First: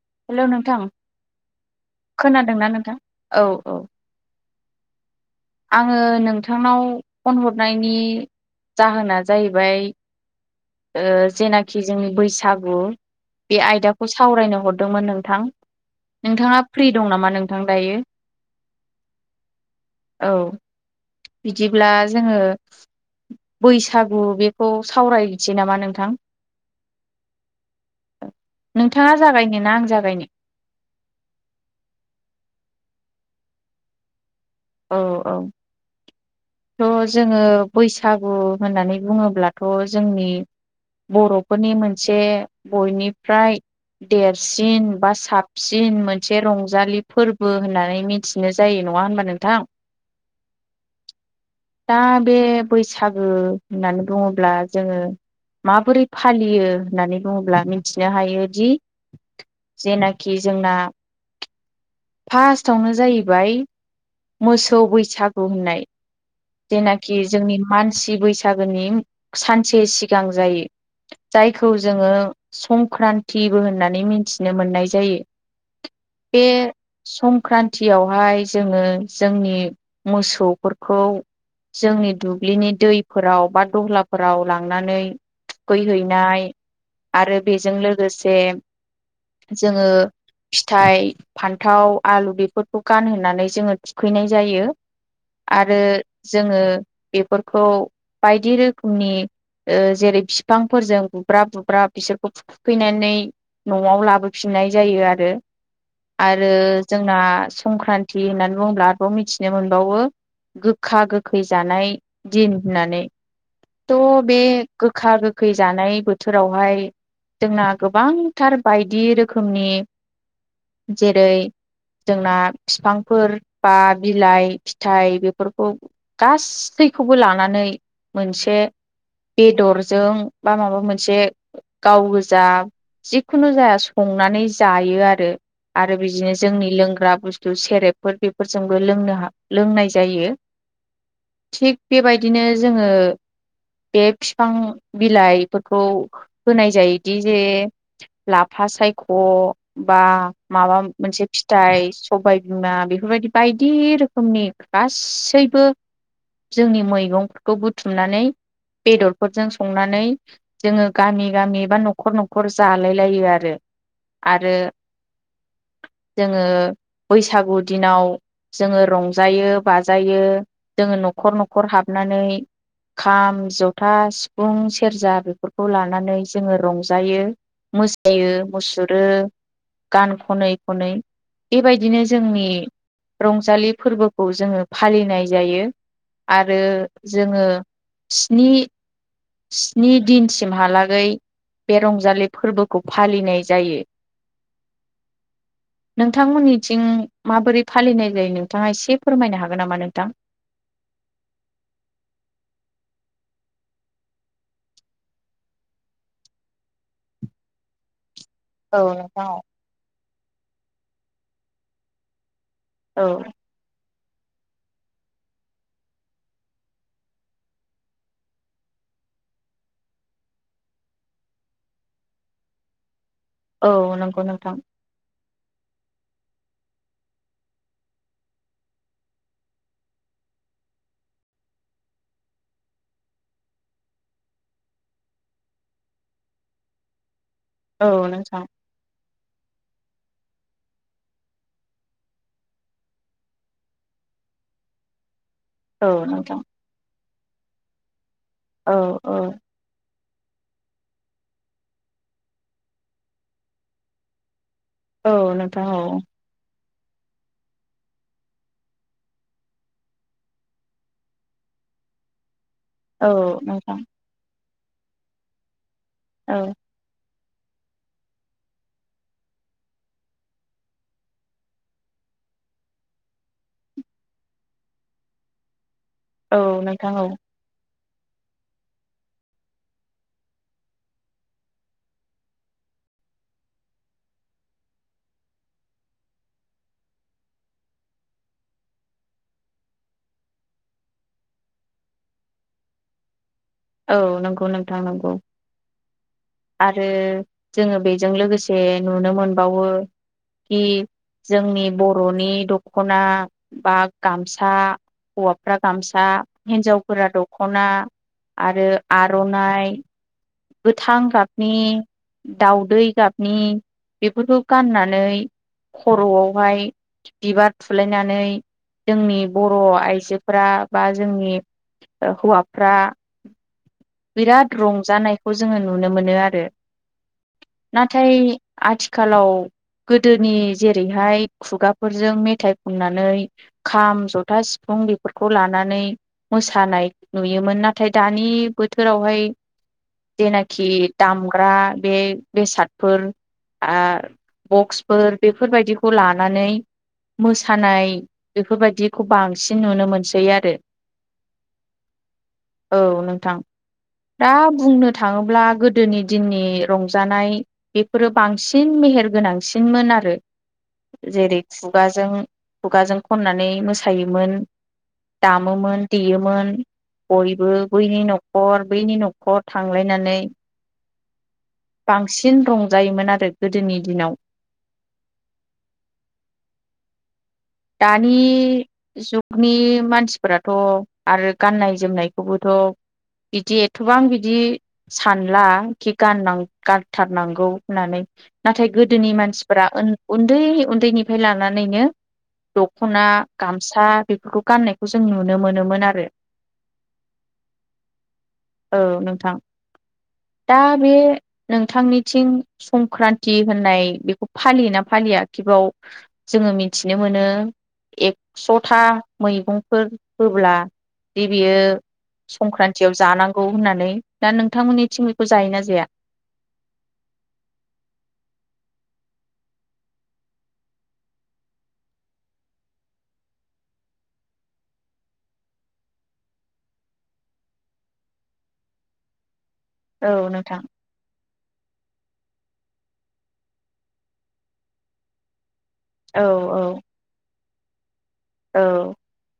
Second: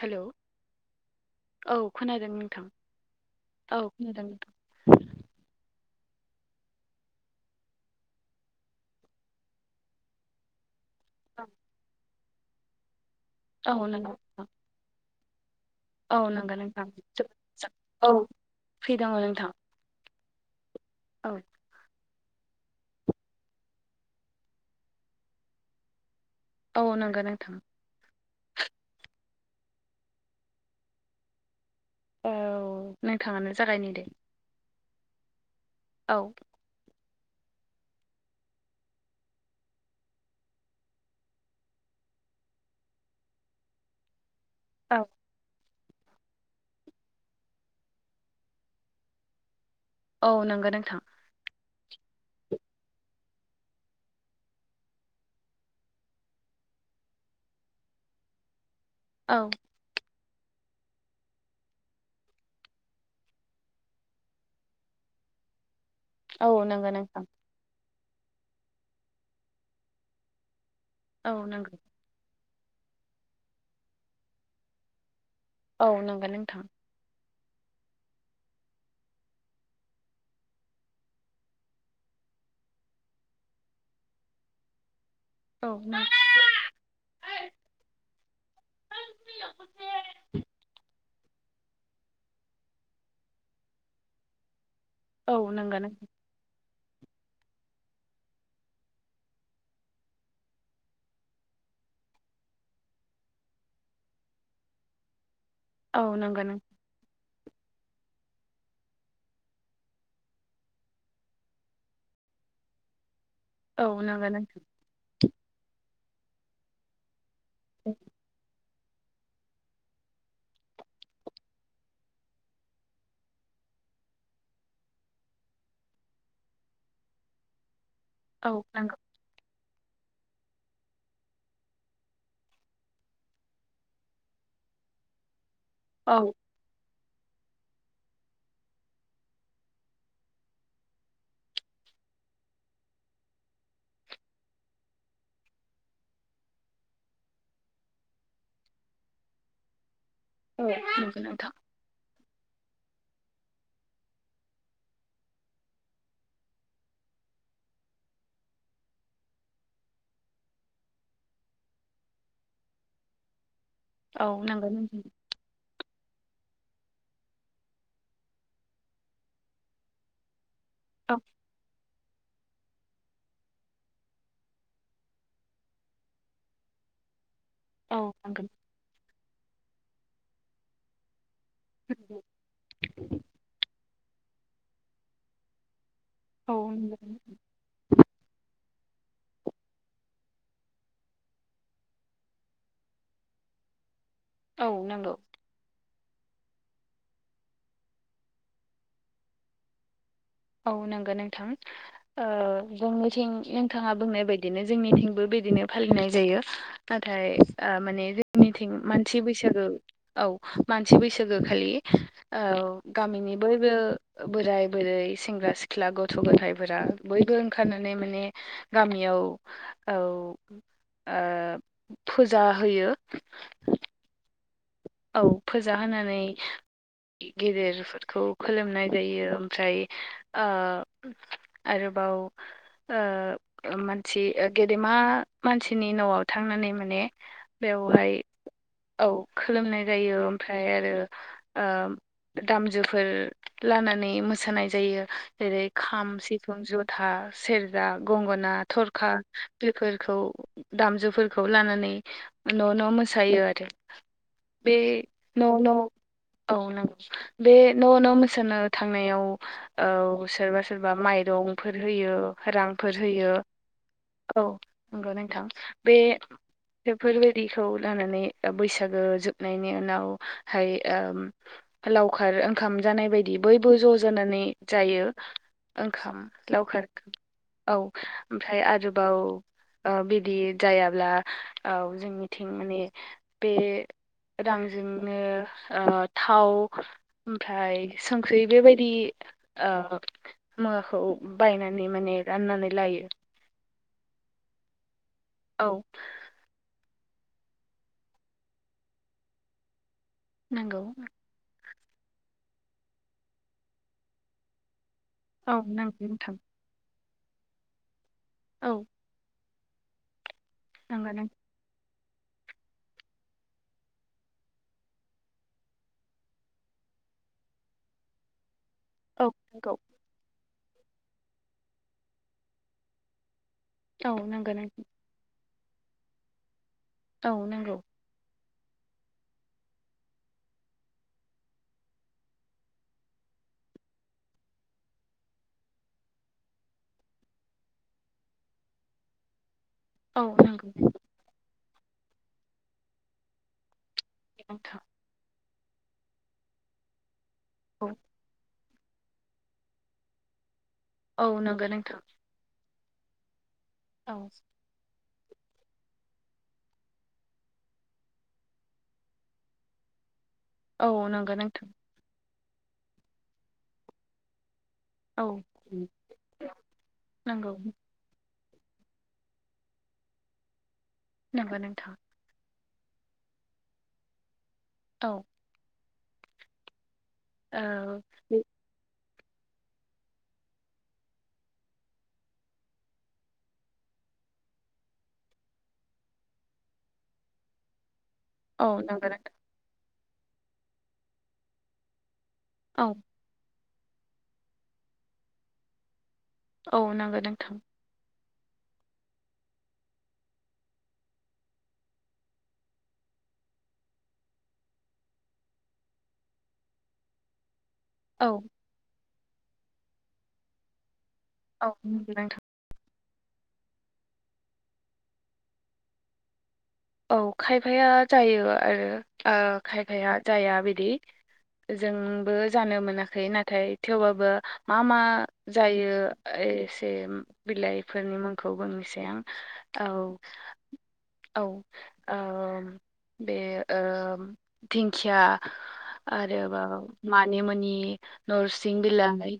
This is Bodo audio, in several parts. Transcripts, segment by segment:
हेलौ हेल' नोंथां औ खोनादों नोंथां औ खोनादों नोंथां आङो नोंथांनाव फन हरनायनि जाहोना जाहैबाय ओ जेनाखि जों बैसागु बे औ आयदाखौ नंगौ नोंथां। सावरायनो हरदोंमोन नोंथां औ नंगौ नोंथाङा नोंथां फ्रि दं नामा जोबोद नोंथां मोजां दायो औ फ्रि दङ नोंथां औ औ बिदिब्ला जोङो बैसागु बेखौ सावरायनसै नामा नोंथां औ नंगो नोंथां नोंथाङा जागायनो ना आं जागायनो औ नोंथाङानो जागायनो दे औ औ औ थ' जोङो बैसागु होननानै बुङोब्लाथ' जोंनि बर'फोरनि मोनसे बयनिफ्राय देरसिन औ बा साब सिन मोनसे रंजालि फोरबो होननानै मिथिनो जायो नङा होनबा नोंथां औ नंगो नोंथां दा बे बैसागो होननानै बुङोब्ला जोङो माबोरै फालियो होननानै बुङोब्ला मिथिनो हायोदि औ जेना खि जोंना फास्तावनो जाहैबाय मोसौ बैसागु होननाय औ नंगौ जेनाखि नोंथां जोंनि मान सि बैसागोनि सानसे सिगां जायो औ जायखौ नंगौ जोङो संक्रान्तिबो होननानै मिथिनो मोननाय जायो औ नंगो नोंथां ख्रान्तियावहाय जोङो जोंनि मोसौफोरखौ जोंनि दुब्लिनि दैफोराव बा दहलाफोराव लांनानै औ नंगौ थुखैहैनाय आरो बेजों लोगोसे जोङो फिथाइ फान्थाव आलु बेफोरखौ गानहोनानै जोङो थुखैनाय जायो औ नंगौ आरो नोंथां जोङो बेफोरखौ बायदि रोखोमनि ओ जेरै फिफांफोरजों बुब्राब बुब्राब बिसोरखौ थुखैनानै नआव लाबोफिननाय जायो आरो औ नंगौ आरो नोंथां जोंना संक्रान्ति होननानै बुङोब्ला खौ मिथिनो मोनबावो गोखा गोखै जानाय दिन होननानै औ त' नंगौ बे नोंथां गोखा गोखै जानाय बोथोरावहाय जोंना गोबांथार बायदि रोखोमनि जेरै जोंना फिफांफोर बा बिलाइ फिथाइ बेफोरखौ गासैखौबो लानानै औ मोनसे नंगौ बेदरजों बा माबा मोनसे गाव गोजा जिखुनु जाया संनानै जायो आरो आरो औ बिदिनो जोंनि लोंग्रा बुस्थु सेरेबफोर बे फोरजोंबो लोंनो हा लोंनाय जायो थिग बेबायदिनो जोङो बे फिफां बिलाइफोरखौ होनाय जायोदि जे लाफा फा सायख' बा औ माबा नंगौ मोनसे नोंथां फिथाइ सबायबिमा बेफोरबायदि बायदि रोखोमनि गासैबो जोंनि मैगंफोरखौ बुथुमनानै बेदरफोरजों संनानै जोङो गामि गामि बा न'खर न'खर जालाय लायो आरो औ आरो नोंगौ नोंथां जोङो बैसागु दिनाव जोङो रंजायो बाजायो जोङो न'खर न'खर हाबनानै खाम ज'था सिफुं सेरजा बेफोरखौ लानानै जोङो रंजायो औ मोसायो नंगौ मुसुरो गान खनै खनै बेबायदिनो जोंनि रंजालि फोरबोखौ जोङो फालिनाय जायो औ आरो नंगौ जोङो स्नि स्नि दिनसिमहालागै बे रंजालि फोरबोखौ फालिनाय जायो औ नोंगौ नोंथांमोननिथिं माबोरै फालिनाय जायो नोंथाङा एसे फोरमायनो हागोन नामा नोंथां? औ नोंगो नोंथां ओ जोंनिथिं नोंथाङा बुंनाय बायदिनो जोंनिथिंबो बे बिदिनो फालिनाय जायो नाथाय ओ माने जोंनिथिं औ मानसि नोंथां औ। बैसागो औ मानसि बैसागो खालि औ औ गामिनि बयबो बोराय बोरै सेंग्रा सिख्ला गथ' गोथायफोरा बयबो ओंखारनानै माने गामियाव औ [inaudible] ओ फुजा होयो। औ नंगौ नोंथां। औ फोजा होनानै गेदेरफोरखौ खुलोमनाय जायो ओमफ्राय आ आरो बाव ओ मानसि गेदेमा मानसिनि नआव थांनानै माने औ नोंथां औ औ खो खुलुमनाय जायो ओमफ्राय आरो ओ दामजोफोर लानानै मोसायो नाय जायो। जेरै औ खाम नोंथां सिफुं जथा सेरजा गंगोना औ थरखा औ बेफोर खौ दामजुफोरखौ लानानै न न मोसायो आरो। बे औ न नोंथां न औ औ नगौ बे न' न' मोसानो थांनायाव औ सोरबा सोरबा माइरं फोर होयो। रांफोर औ होयो नोंथां औ नंगौ नोंथां बे औ बेफोरबायदि इखौ लानानै ओ बैसागो जोबनायनि उनावहाय ओ लावखार ओंखाम जानाय बायदि बयबो ज जानानै नानै जायो ओंखाम औ लावखार नोंथां औ औ ओमफ्राय आरोबाव ओ बिदि जायाब्ला औ जोंनिथिं माने बे रांजोंनो ओ थाव ओमफ्राय संख्रि बेबायदि ओ मुवाखौ बायनानै माने राननानै लायो। औ नंगौ नोंथां नंगौ औ आरो जोङो बेजों लोगोसे नुनो मोनबावो खि नंगौ जोंनि बर बरनि दखना बा गामसा औ हौवाफ्रा नंगौ गामसा नोंथां हिनजाव फोरा दखना आरो औ आरनाइ गोथां नांगौ नों गाबनि दाउदै गाबनि बेफोरखौ गाननानै खरआवहाय बिबार थुलायनानै जोंनि औ बर नंगौ आइजोफोरा बा जोंनि हौवाफ्रा औ नांगौ बिराद नों रंजानायखौ जोङो नुनो मोनो आरो औ नांगौ नाथाय आथिखालाव गोदोनि जेरैहाय खुगाफोरजों मेथाइ खननानै खाम जथा सिफुं फुं बेफोरखौ लानानै मोसानायखौ नुयोमोन दानि बोथो थोरावहाय औ जेनाखि नांगौ दामग्रा बे बेसादफोर नोंथां बक्सफोर बे बेफोरबायदिखौ लानानै औ मोसानाय बेफोरबायदि बिदिखौ बांसिन नुनो मोनसै आरो। औ नंगौ नोंथां। औ नोंथां औ दा बुंनो बुंनो थाङोब्ला गोदोनि दिननि रंजानाय बेफोरो बांसिन मेहेर गोनांसिनमोन आरो। औ नंगौ जेरै नोंथां खुगाजों खुगाजों खननानै मोसायोमोन। औ दामोमोन देयोमोन बयबो नंगौ बैनि न'खर न'खर बैनि न'खर थांलायनानै नंगौ नोंथां बांसिन रंजायोमोन आरो गोदोनि दिनाव। औ। दानि जुग नि मानसिफोराथ' आरो गाननाय जोमनायखौबोथ' बिदि एथ'बां बिदि सानला खि गान गानथारनांगौ होननानै। औ नाथाय नंगौ गोदोनि नोंथां मानसिफोरा उन्दै उन्दैनिफ्राय लानानैनो औ दख'ना गामसा बेफोरखौ गाननायखौ जों नुनो मोनोमोन आरो। औ नंगौ नोंथां। औ नोंथां दा बे नोंथांनिथिं संक्रान्ति होननाय बेखौ फालियोना फालि या खि बाव जों मिथि नो मोनो औ एकस'था मैगंफोर होब्ला जे बियो औ नंगौ नोंथां संक्रान थियाव जानांगौ होननानै दा नोंथांमोननिथिं बेखौ जायोना जाया? औ खायफाया जायो आरो ओ खायफाया जाया बिदि। जोंबो जानो मोनाखै नाथाय थेवबाबो मा मा जायो एसे बिलाइफोरनि मुंखौ बुंंनैसै आं। औ औ ओ बे ओम दिंखिया औ आरो औ बाव मानि मुनि औ नरसिं बिलाइ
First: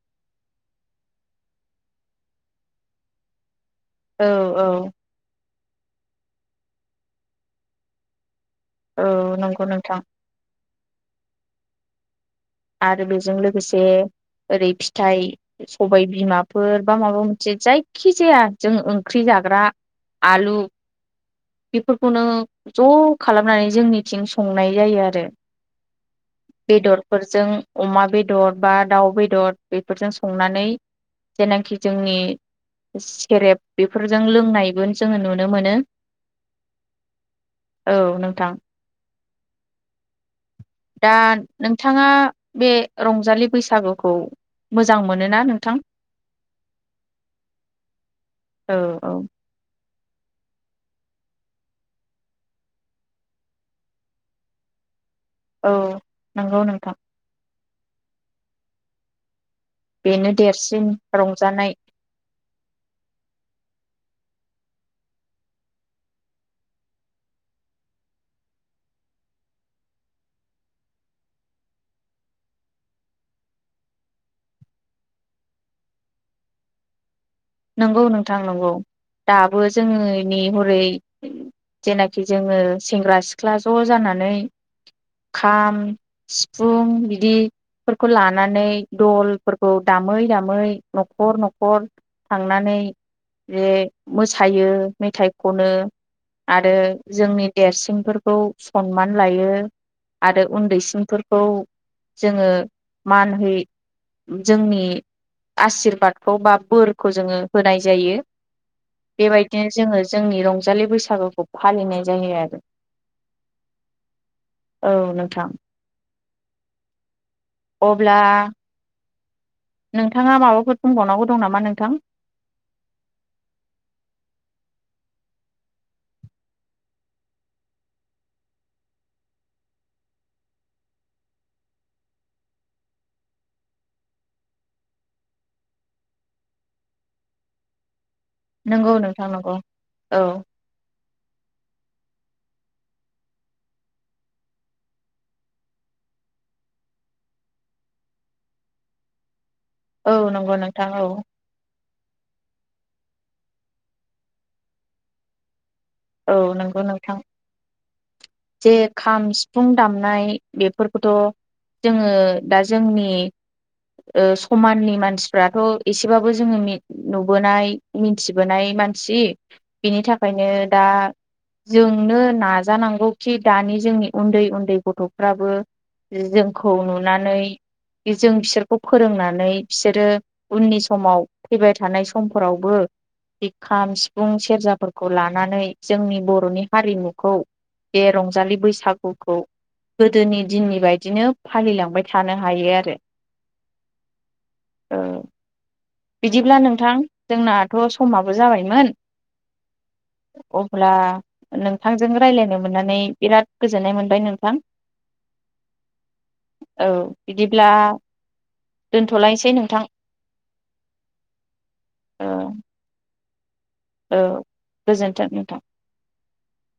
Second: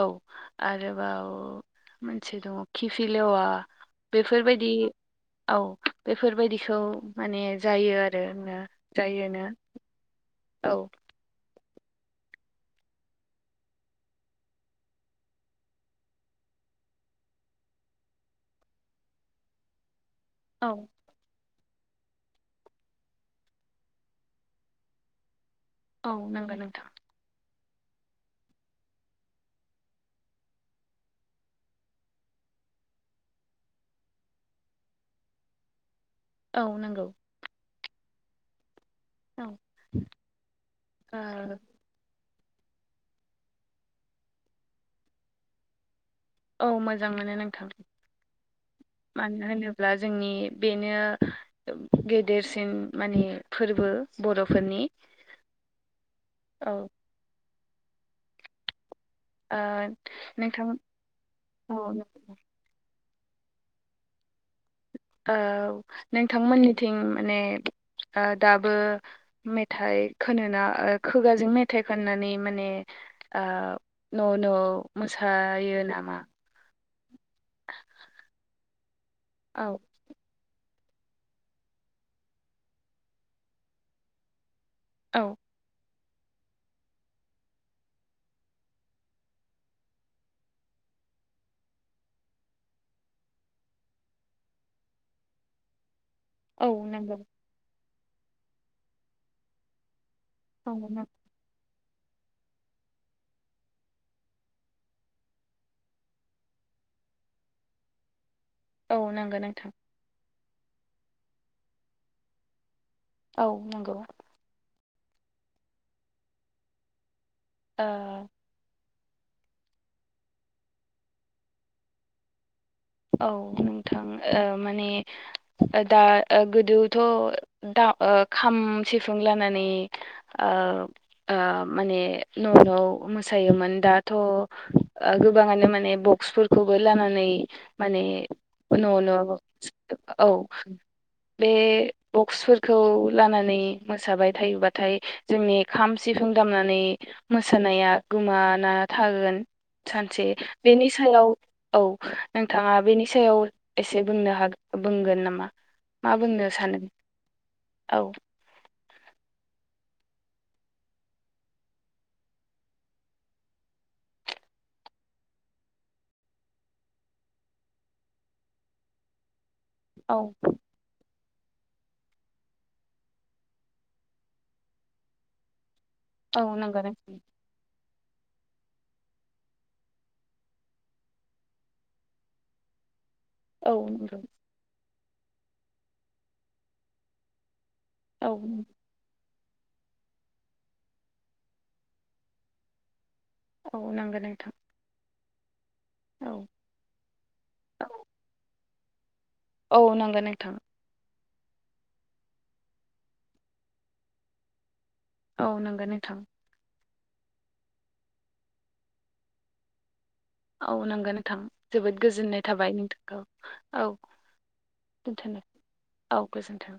औ आरोबाव मोनसे दङ किफिलेवा औ औ बेफोरबायदि औ बेफोरबायदिखौ माने जायो आरो। औ नंगौ नोंथां औ आरो बेजों लोगोसे ओरै फिथाइ सबाय बिमाफोर बा माबा मोनसे जायखि जाया जों ओंख्रि जा ग्रा आलु औ बेफोरखौनो ज' खालामनानै जोंनिथिं संनाय जायो आरो। औ नंगौ नोंथां जों अमा बेदर बा दाउ बेदर बेफोरजों संनानै जेनाखि जोंनि सेरेप बेफोरजों लोंनायबो जोङो नुनो मोनो। औ नंगौ औ नोंथां औ दा नोंथाङा बे रंजालि बैसागुखौ मोजां मोनोना नोंथां? औ मोजां मोनो नोंथां औ औ मानो होनो ब्ला जोंनि बेनो गेदेरसिन माने फोरबो बर'फोरनि। औ नंगौ औ नोंथां। ओ बेनो नोंथां अ देरसिन रंजानाय नों औ नोंथांमोन निथिं माने ओ दाबो मेथाइ खोनोना ओ खोगाजों मेथाइ खन्नानै माने आ न' न' मोसायो नामा? नंगौ नोंथां नंगौ दाबो औ जोंनि हरै जेनाखि जोङो सेंग्रा सिख्ला ज' जानानै औ खाम सिफुं बिदि फोरखौ लानानै दलफोरखौ दामै दामै न'खर न'खर थांनानै जे मोसायो मेथाइ खनो औ आरो नंगौ जोंनि देरसिनफोरखौ सन्मान लायो। आरो औ नंगौ उन्दैसिनफोरखौ जोङो मानहै जोंनि आसिरबादखौ बा बोर खौ जोङो होनाय जायो औ नंगौ बेबायदिनो नोंथां जोङो जोंनि रं जालि बैसागुखौ फालिनाय जायो आरो। औ नंगौ औ नोंथां ओ अब्ला नोंथाङा माबाफोर बुंबावनांगौ दं नामा नोंथां औ नोंथां ओ माने ओ दा ओ गोदोथ ओ खाम सिफुं लानानै ओ ओ माने न' न' मोसायोमोन दाथ' गोबाङानो माने बक्सफोरखौबो लानानै माने न' नंगौ नोंथां न' नंगौ औ बे बक्सफोरखौ लानानै मोसाबाय थायोबाथाय जोंनि खाम सिफुं दामनानै मोसानाया गोमाना थागोन औ सानसे नंगौ नोंथां बेनि औ सायाव औ नोंथाङा बेनि सायाव एसे बुंनो हागोन बुंगोन नामा मा औ बुंनो सानो नंगौ नोंथां औ जे खाम सिफुं दामनाय बेफोरखौथ' जोङो दा जोंनि ओ समाननि मानसिफ्राथ' एसेबाबो जोङो नुबोनाय मिथिबोनाय मानसि बिनि औ थाखायनो दा जोंनो नाजानांगौखि दानि जोंनि उन्दै उन्दै गथ'फ्राबो औ जोंखौ नंगौ नोंथां नुनानै जों बिसोरखौ फोरोंनानै बिसोरो उननि समाव फैबाय थानाय समफोरावबो बि औ खाम नंगौ सिफुं सेरजाफोरखौ लानानै जोंनि बर'नि हारिमुखौ बे औ रंजालि बैसागुखौ गोदोनि दिननि बायदिनो फालिलांबाय थानो हायो आरो औ नोंगौ नोंथां औ औ बिदिब्ला नोंथां जोंनाथ' समाबो जाबायमोन औ नोंगौ नोंथां अब्ला नोंथांजों रायज्लायनो मोननानै बिराद गोजोननाय मोनबाय नोंथां औ नंगो नोंथां औ बिदिब्ला दोनथ'लायसै नोंथां औ नोंगो नोंथां जोबोद औ गोजोननाय थाबाय नोंथांखौ औ गोजोन्थों दोनथ'नो नोंथां औ गोजोन्थों